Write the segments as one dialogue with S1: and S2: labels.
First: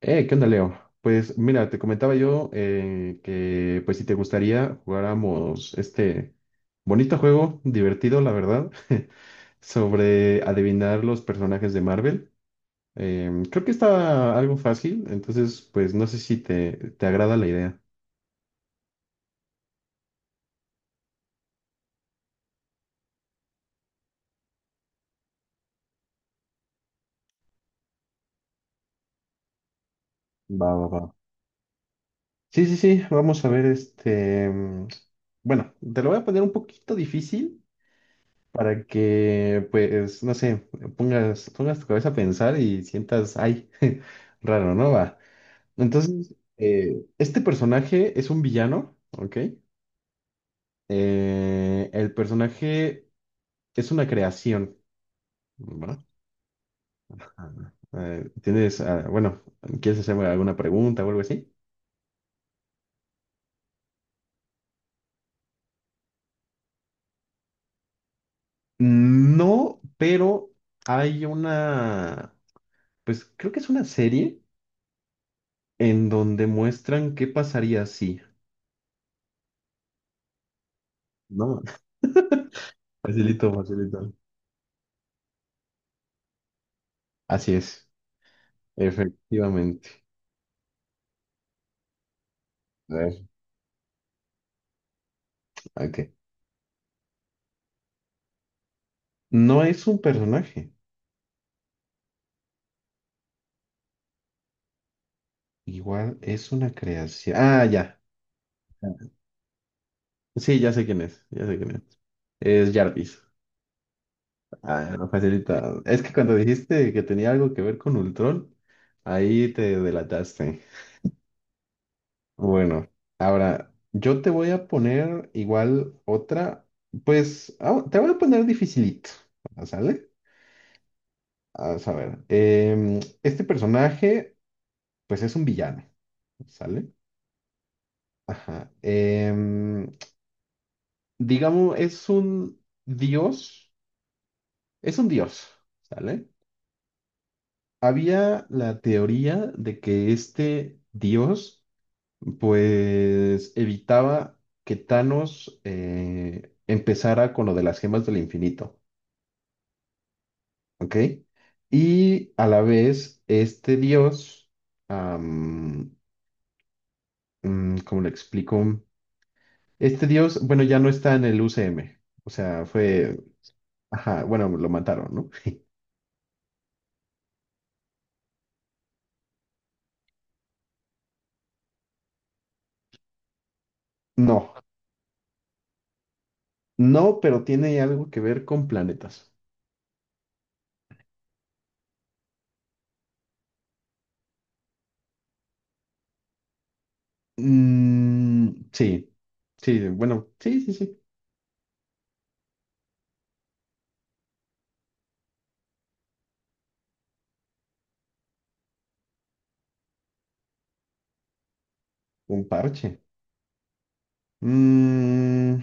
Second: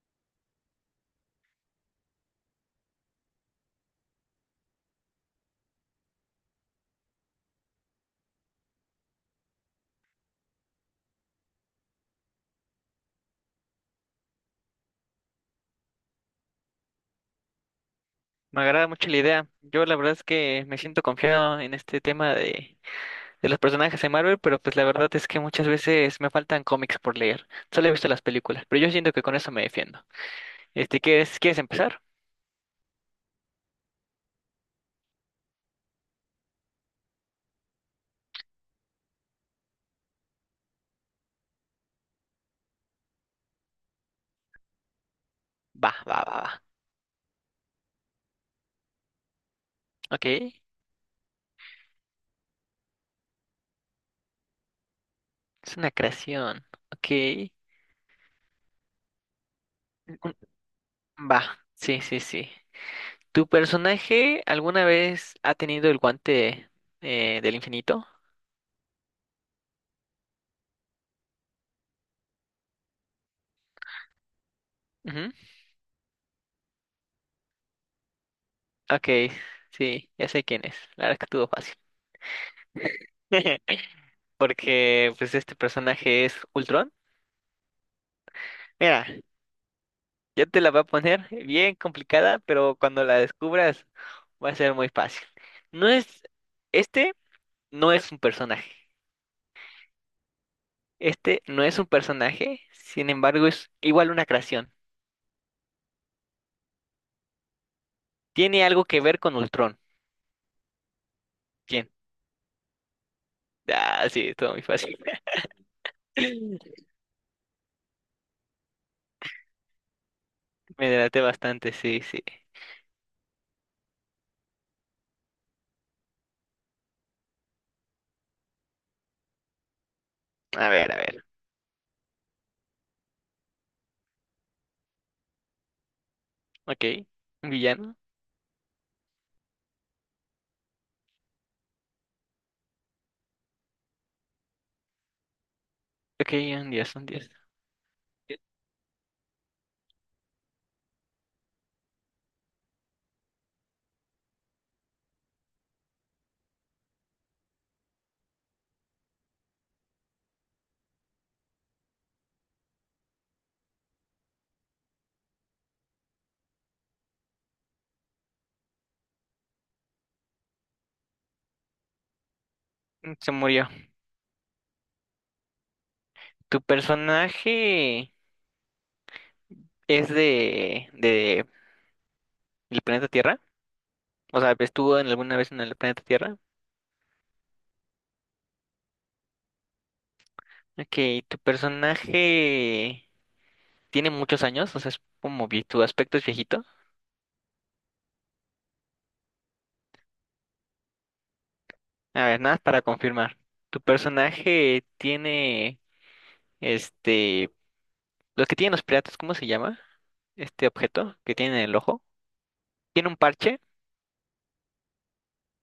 S1: ¿Qué onda, Leo? Pues mira, te comentaba yo que pues si te gustaría jugáramos este bonito juego, divertido, la verdad, sobre adivinar los personajes de Marvel. Creo que está algo fácil, entonces pues no sé si te agrada la idea.
S2: Me agrada mucho la idea. Yo la verdad es que me siento confiado en este tema de los personajes de Marvel, pero pues la verdad es que muchas veces me faltan cómics por leer. Solo he visto las películas, pero yo siento que con eso me defiendo.
S1: Va, va, va.
S2: ¿Quieres empezar?
S1: Sí, sí, sí, vamos a ver bueno, te lo voy a poner un poquito difícil para que, pues, no sé, pongas tu cabeza a pensar y sientas, ay, raro, ¿no? Va.
S2: Va, va,
S1: Entonces,
S2: va, va.
S1: este personaje es un villano, ¿ok?
S2: Ok. Es
S1: El personaje es una creación,
S2: una
S1: ¿va?
S2: creación. Ok.
S1: Ajá. Bueno, ¿quieres hacerme
S2: Un-
S1: alguna pregunta o algo
S2: Va.
S1: así?
S2: Sí, sí, sí. ¿Tu personaje alguna vez ha tenido el guante del infinito?
S1: No, pero hay una, pues creo que es una serie
S2: Ujú.
S1: en donde muestran qué pasaría si,
S2: Ok. Sí, ya sé quién es. La verdad es que estuvo
S1: ¿no?
S2: fácil.
S1: Facilito, facilito.
S2: Porque pues este personaje es Ultron.
S1: Así es,
S2: Mira,
S1: efectivamente.
S2: ya te la va a poner bien complicada, pero
S1: A
S2: cuando la
S1: ver,
S2: descubras va a ser muy fácil. No
S1: ok.
S2: es, este no es un personaje.
S1: No es un personaje,
S2: Este no es un personaje, sin embargo es igual una creación.
S1: igual es una creación. Ah, ya.
S2: Tiene algo que ver con Ultron.
S1: Sí, ya sé quién es, ya sé quién es.
S2: ¿Quién?
S1: Es Jarvis.
S2: Ah, sí, todo muy
S1: Ah,
S2: fácil.
S1: no, facilita. Es que cuando dijiste que tenía algo que ver con Ultron, ahí te delataste.
S2: Me delaté bastante, sí, sí.
S1: Bueno, ahora yo te voy a poner igual otra, pues te voy a poner dificilito, ¿sale?
S2: A ver, a ver.
S1: A saber, este personaje pues es un villano,
S2: Ok,
S1: ¿sale?
S2: un villano.
S1: Ajá. Em, digamos, es un dios, ¿sale?
S2: Ok, un dios, un dios.
S1: Había la teoría de que este dios, pues, evitaba que Thanos empezara con lo de las gemas del infinito, ¿ok? Y a la vez, este dios, am, ¿cómo le explico? Este dios, bueno, ya no está en el UCM, o sea,
S2: Mm,
S1: fue.
S2: se murió.
S1: Ajá, bueno, lo mataron, ¿no?
S2: ¿Tu personaje es de el planeta Tierra? O
S1: No,
S2: sea, ¿estuvo en alguna vez en el planeta Tierra?
S1: no, pero tiene algo que ver con planetas.
S2: Ok, ¿tu personaje tiene muchos años? O sea, es como tu aspecto es viejito.
S1: Mm, sí, sí, bueno, sí, sí, sí,
S2: A ver, nada más para confirmar. ¿Tu personaje tiene este, los que tienen los piratas? ¿Cómo se llama? Este objeto que tiene en el ojo.
S1: un parche.
S2: ¿Tiene un parche?
S1: Mm,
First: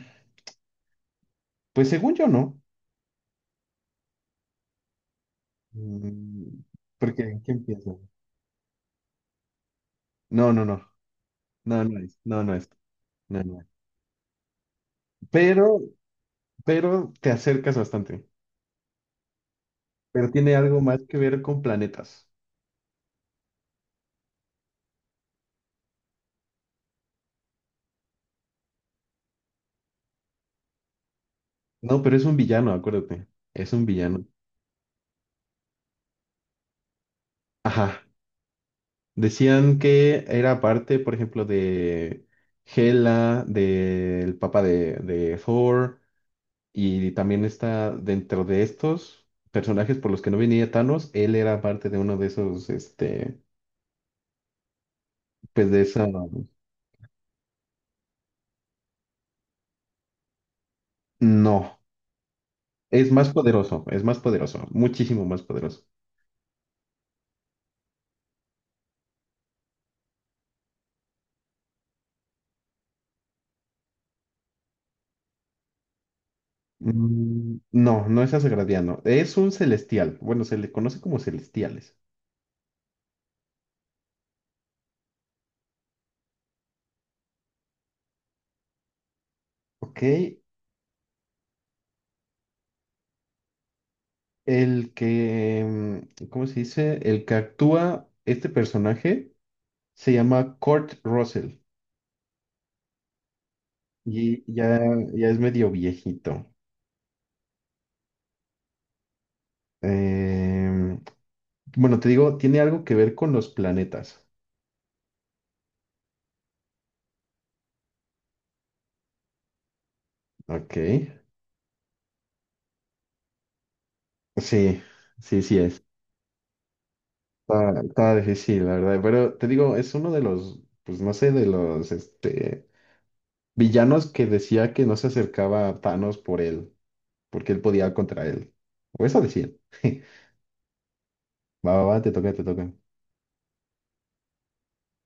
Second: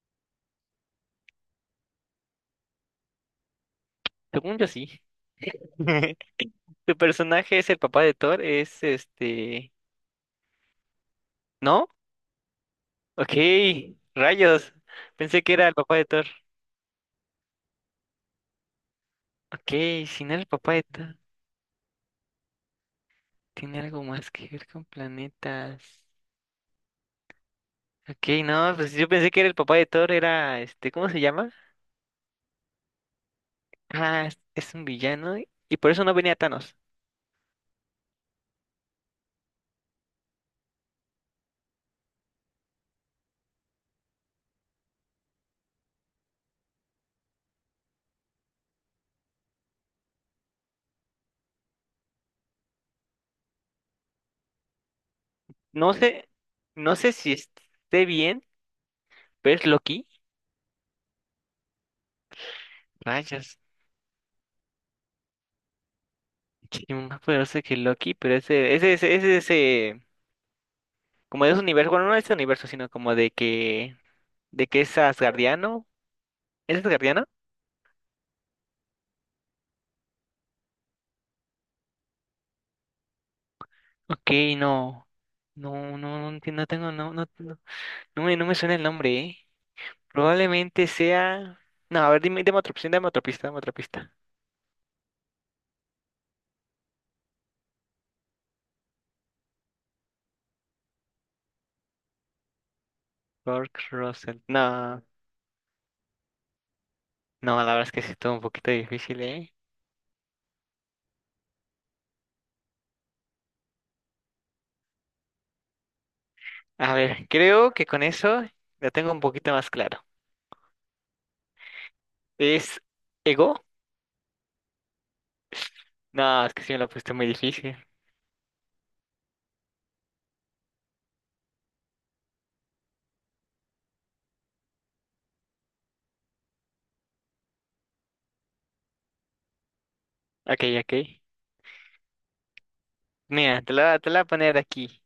S1: pues según yo no.
S2: Según yo sí.
S1: Mm,
S2: ¿Tu
S1: porque, ¿qué
S2: personaje es el
S1: empieza?
S2: papá de Thor? Es este...
S1: No, no, no,
S2: ¿No?
S1: no es,
S2: Ok,
S1: no, no es.
S2: rayos. Pensé que
S1: Pero,
S2: era el papá de Thor.
S1: pero te acercas bastante.
S2: Ok, si
S1: Pero
S2: no era el
S1: tiene
S2: papá
S1: algo
S2: de
S1: más
S2: Thor,
S1: que ver con planetas.
S2: tiene algo más que ver con planetas. Ok, no, pues yo pensé que era el papá de Thor, era este, ¿cómo se llama?
S1: No, pero es un villano, acuérdate. Es un villano.
S2: Ah, es un villano y por eso no venía Thanos.
S1: Ajá. Decían que era parte, por ejemplo, de Hela, del Papa de Thor, y también está dentro de estos personajes por los que no venía Thanos, él era parte de uno de esos, este, pues de
S2: No
S1: esa...
S2: sé, no sé si esté bien, pero es Loki.
S1: No,
S2: Rayos,
S1: es más poderoso, muchísimo más poderoso.
S2: que es más poderoso que Loki, pero ese como de ese universo, bueno, no de ese universo, sino como de que es asgardiano. ¿Es asgardiano?
S1: Mm, no, no es Asgardiano, es un celestial, bueno, se le conoce como celestiales,
S2: Ok, no, no, no, no, no tengo, no, no, no, no me suena el nombre, ¿eh?
S1: ¿ok?
S2: Probablemente sea, no, a ver, dime, dame otra opción, dame otra pista, dame otra pista.
S1: El que, mm, ¿cómo se dice? El que actúa este personaje se llama Kurt Russell
S2: Kurt Russell,
S1: y ya,
S2: no,
S1: ya es medio viejito.
S2: no, la verdad es que sí estuvo un poquito difícil, ¿eh?
S1: Em, bueno, te digo, tiene algo que ver con los planetas.
S2: A ver, creo que con eso la tengo un poquito más claro.
S1: Ok.
S2: ¿Es Ego?
S1: Sí, sí, sí es.
S2: No, es que sí me lo pusiste muy difícil.
S1: Está, está difícil, la verdad. Pero te digo, es uno de los, pues no sé, de los este, villanos que decía que no se acercaba a Thanos por él, porque él podía contra él. O eso decía.
S2: Ok, ok.
S1: Va, va, va, te toca, te toca.
S2: Mira, te la voy a poner aquí.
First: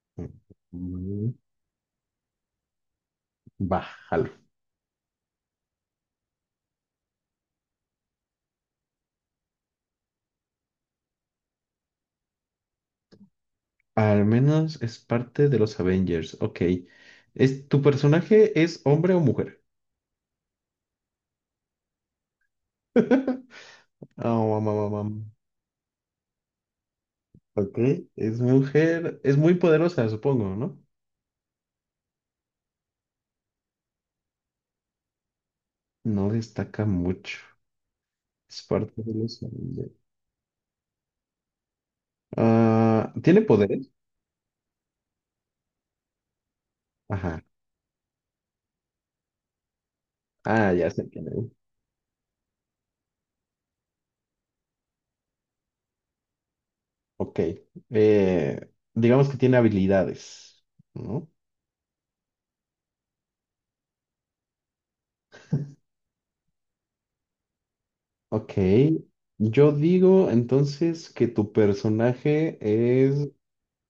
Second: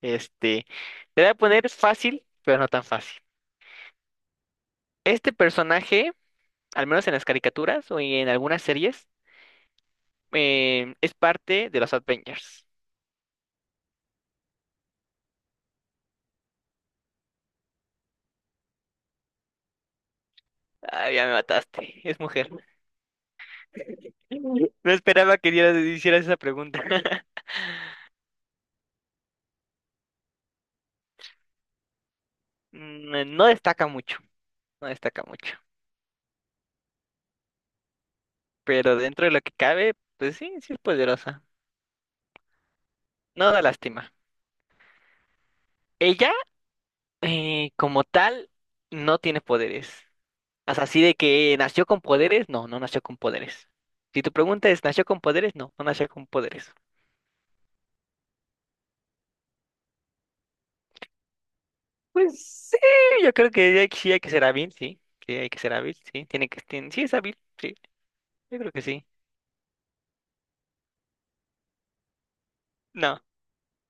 S2: Este, le voy
S1: Mm,
S2: a poner fácil, pero no tan fácil.
S1: bájalo.
S2: Este personaje, al menos en las caricaturas o en algunas series, es parte de los Avengers.
S1: Al menos es parte de los Avengers. Ok. ¿Es, tu personaje es hombre o mujer?
S2: Ah, ya me mataste, es mujer.
S1: Ah, mam, mam,
S2: No
S1: mam.
S2: esperaba que hicieras esa pregunta.
S1: Ok. Es mujer. Es muy poderosa, supongo, ¿no?
S2: Mm, no destaca mucho, no destaca mucho.
S1: No destaca mucho. Es
S2: Pero
S1: parte de
S2: dentro de lo
S1: los
S2: que
S1: Avengers.
S2: cabe, pues sí, sí es poderosa.
S1: Ah, ¿tiene
S2: No da
S1: poderes?
S2: lástima. Ella,
S1: Ajá.
S2: como tal, no tiene poderes.
S1: Ah,
S2: O sea,
S1: ya
S2: así
S1: sé
S2: de
S1: quién es.
S2: que nació con poderes, no, no nació con poderes. Si tu pregunta es, ¿nació con poderes? No, no nació con poderes.
S1: Ok. Eh, digamos que tiene habilidades, ¿no?
S2: Pues sí, yo creo que sí hay que ser hábil, sí. Sí, hay que ser hábil, sí. Tiene que, sí es hábil, sí.
S1: Ok.
S2: Yo creo que sí.
S1: Yo digo entonces que tu personaje
S2: No,
S1: es.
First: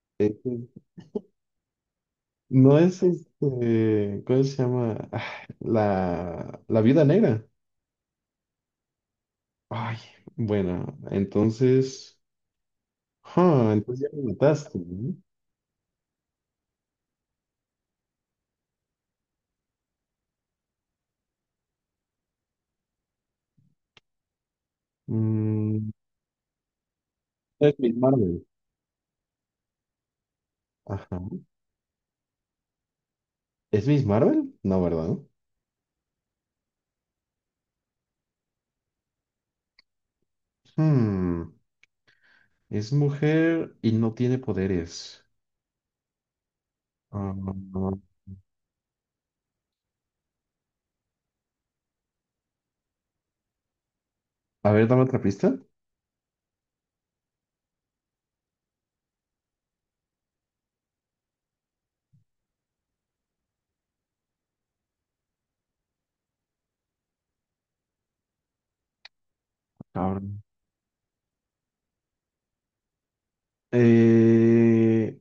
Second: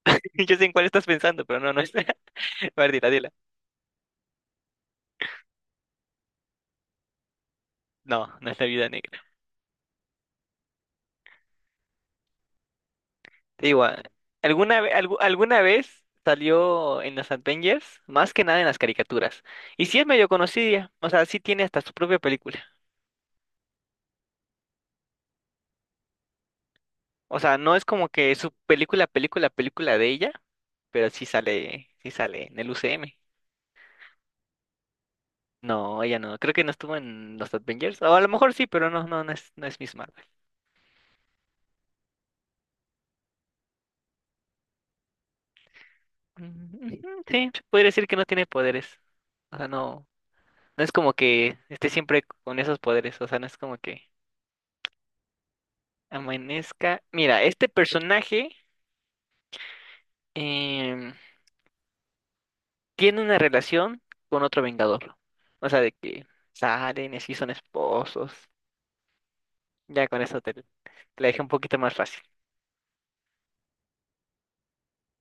S1: Eh,
S2: yo sé en cuál estás pensando, pero no, no es. A
S1: No
S2: ver,
S1: es
S2: dila, dila.
S1: este, ¿cómo se llama? Ah, la viuda negra.
S2: No, no es la vida negra.
S1: Ay, bueno, entonces,
S2: Te
S1: ah,
S2: digo, ah,
S1: entonces ya me mataste, ¿no?
S2: alguna vez salió en los Avengers, más que nada en las caricaturas. Y sí es medio conocida, o sea, sí tiene hasta su propia película.
S1: Mm,
S2: O sea, no
S1: es
S2: es
S1: Miss
S2: como que
S1: Marvel.
S2: su película, película, película de ella, pero
S1: Ajá.
S2: sí sale en el UCM.
S1: ¿Es Miss Marvel? No, ¿verdad?
S2: No, ella no. Creo que no estuvo en los Avengers. O a lo mejor sí, pero no, no, no es, no es Miss Marvel.
S1: Hmm, es mujer y no tiene poderes.
S2: Mm, ujú,
S1: Ah,
S2: sí, se podría decir que no tiene poderes. O sea, no, no es como que esté siempre con esos poderes. O sea, no es como que
S1: a ver, dame otra pista.
S2: amanezca. Mira, este personaje em, tiene una relación con otro Vengador. O sea, de que salen y así son esposos. Ya con eso
S1: Cabrón.
S2: te la dejé un poquito más fácil.
S1: Eh,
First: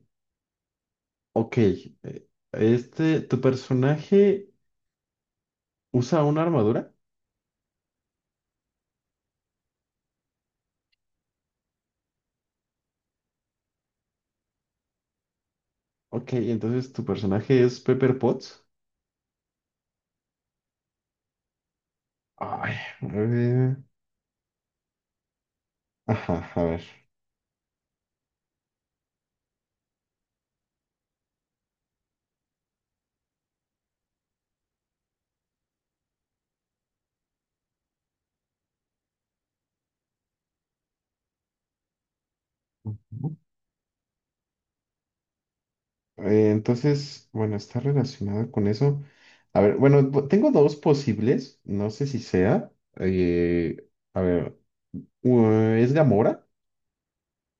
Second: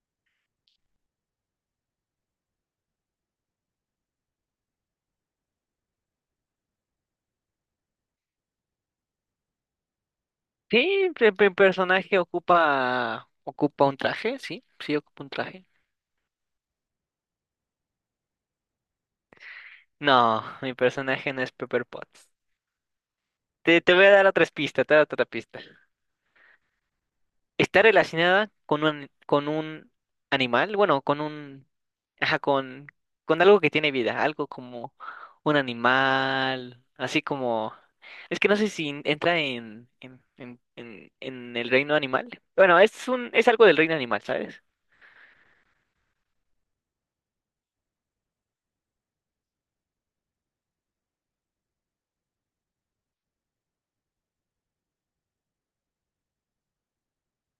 S1: ok. ¿Tu personaje usa una armadura?
S2: Sí, el personaje ocupa un traje, sí, sí ocupa un traje.
S1: Ok, entonces tu personaje es Pepper Potts.
S2: No, mi personaje no es Pepper Potts.
S1: Ay, eh,
S2: Te voy a dar otras pistas, te voy a dar otra pista.
S1: ajá, a ver.
S2: Está relacionada con un animal, bueno, con un ajá, con algo que tiene vida, algo como un animal, así como es que no sé si entra en en el reino animal. Bueno,
S1: Ujú.
S2: es algo del reino animal, ¿sabes?
S1: Entonces, bueno, está relacionado con eso. A ver, bueno, tengo dos posibles, no sé si sea. eh, a ver, ¿es Gamora?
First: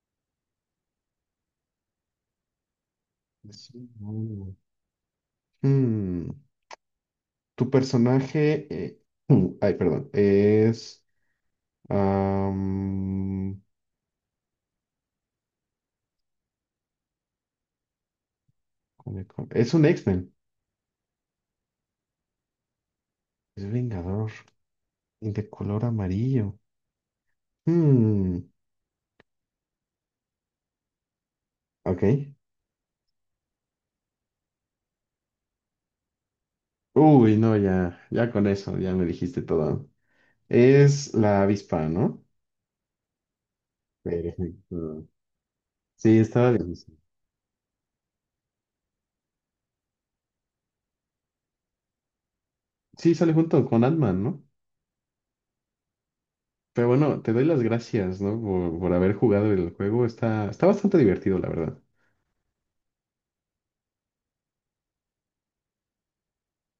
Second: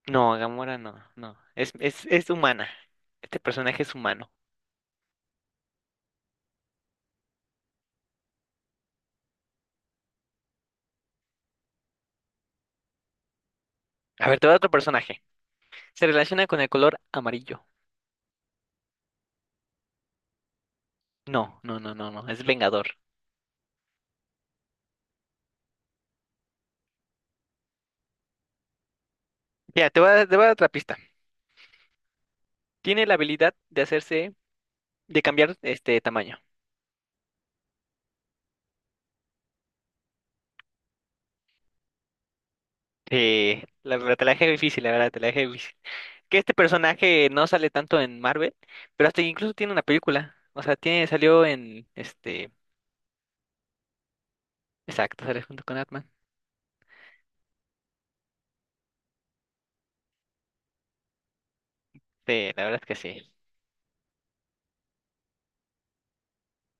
S2: No, Gamora no, no. Es humana. Este personaje
S1: Sí,
S2: es humano.
S1: no. Mm, tu personaje, ay, perdón, es, am,
S2: A ver, te voy a otro personaje. Se relaciona con el color amarillo.
S1: es un X-Men,
S2: No, no, no, no, no. Es Vengador.
S1: es Vengador y de color amarillo.
S2: Ya, te voy a dar otra pista.
S1: Ok.
S2: Tiene la habilidad de hacerse, de cambiar este tamaño.
S1: Uy, no, ya, ya con eso, ya me dijiste todo. Es la avispa, ¿no?
S2: La verdad, te la dejé difícil, la
S1: Perfecto.
S2: verdad, te la dejé difícil.
S1: Sí,
S2: Que
S1: estaba
S2: este
S1: difícil.
S2: personaje no sale tanto en Marvel, pero hasta incluso tiene una película. O sea, tiene, salió en este.
S1: Sí, sale junto con Ant-Man, ¿no?
S2: Exacto, sale junto con Atman.
S1: Pero bueno, te doy las gracias, ¿no? Por haber jugado el juego. Está, está bastante divertido, la verdad.
S2: Sí, la verdad es que sí.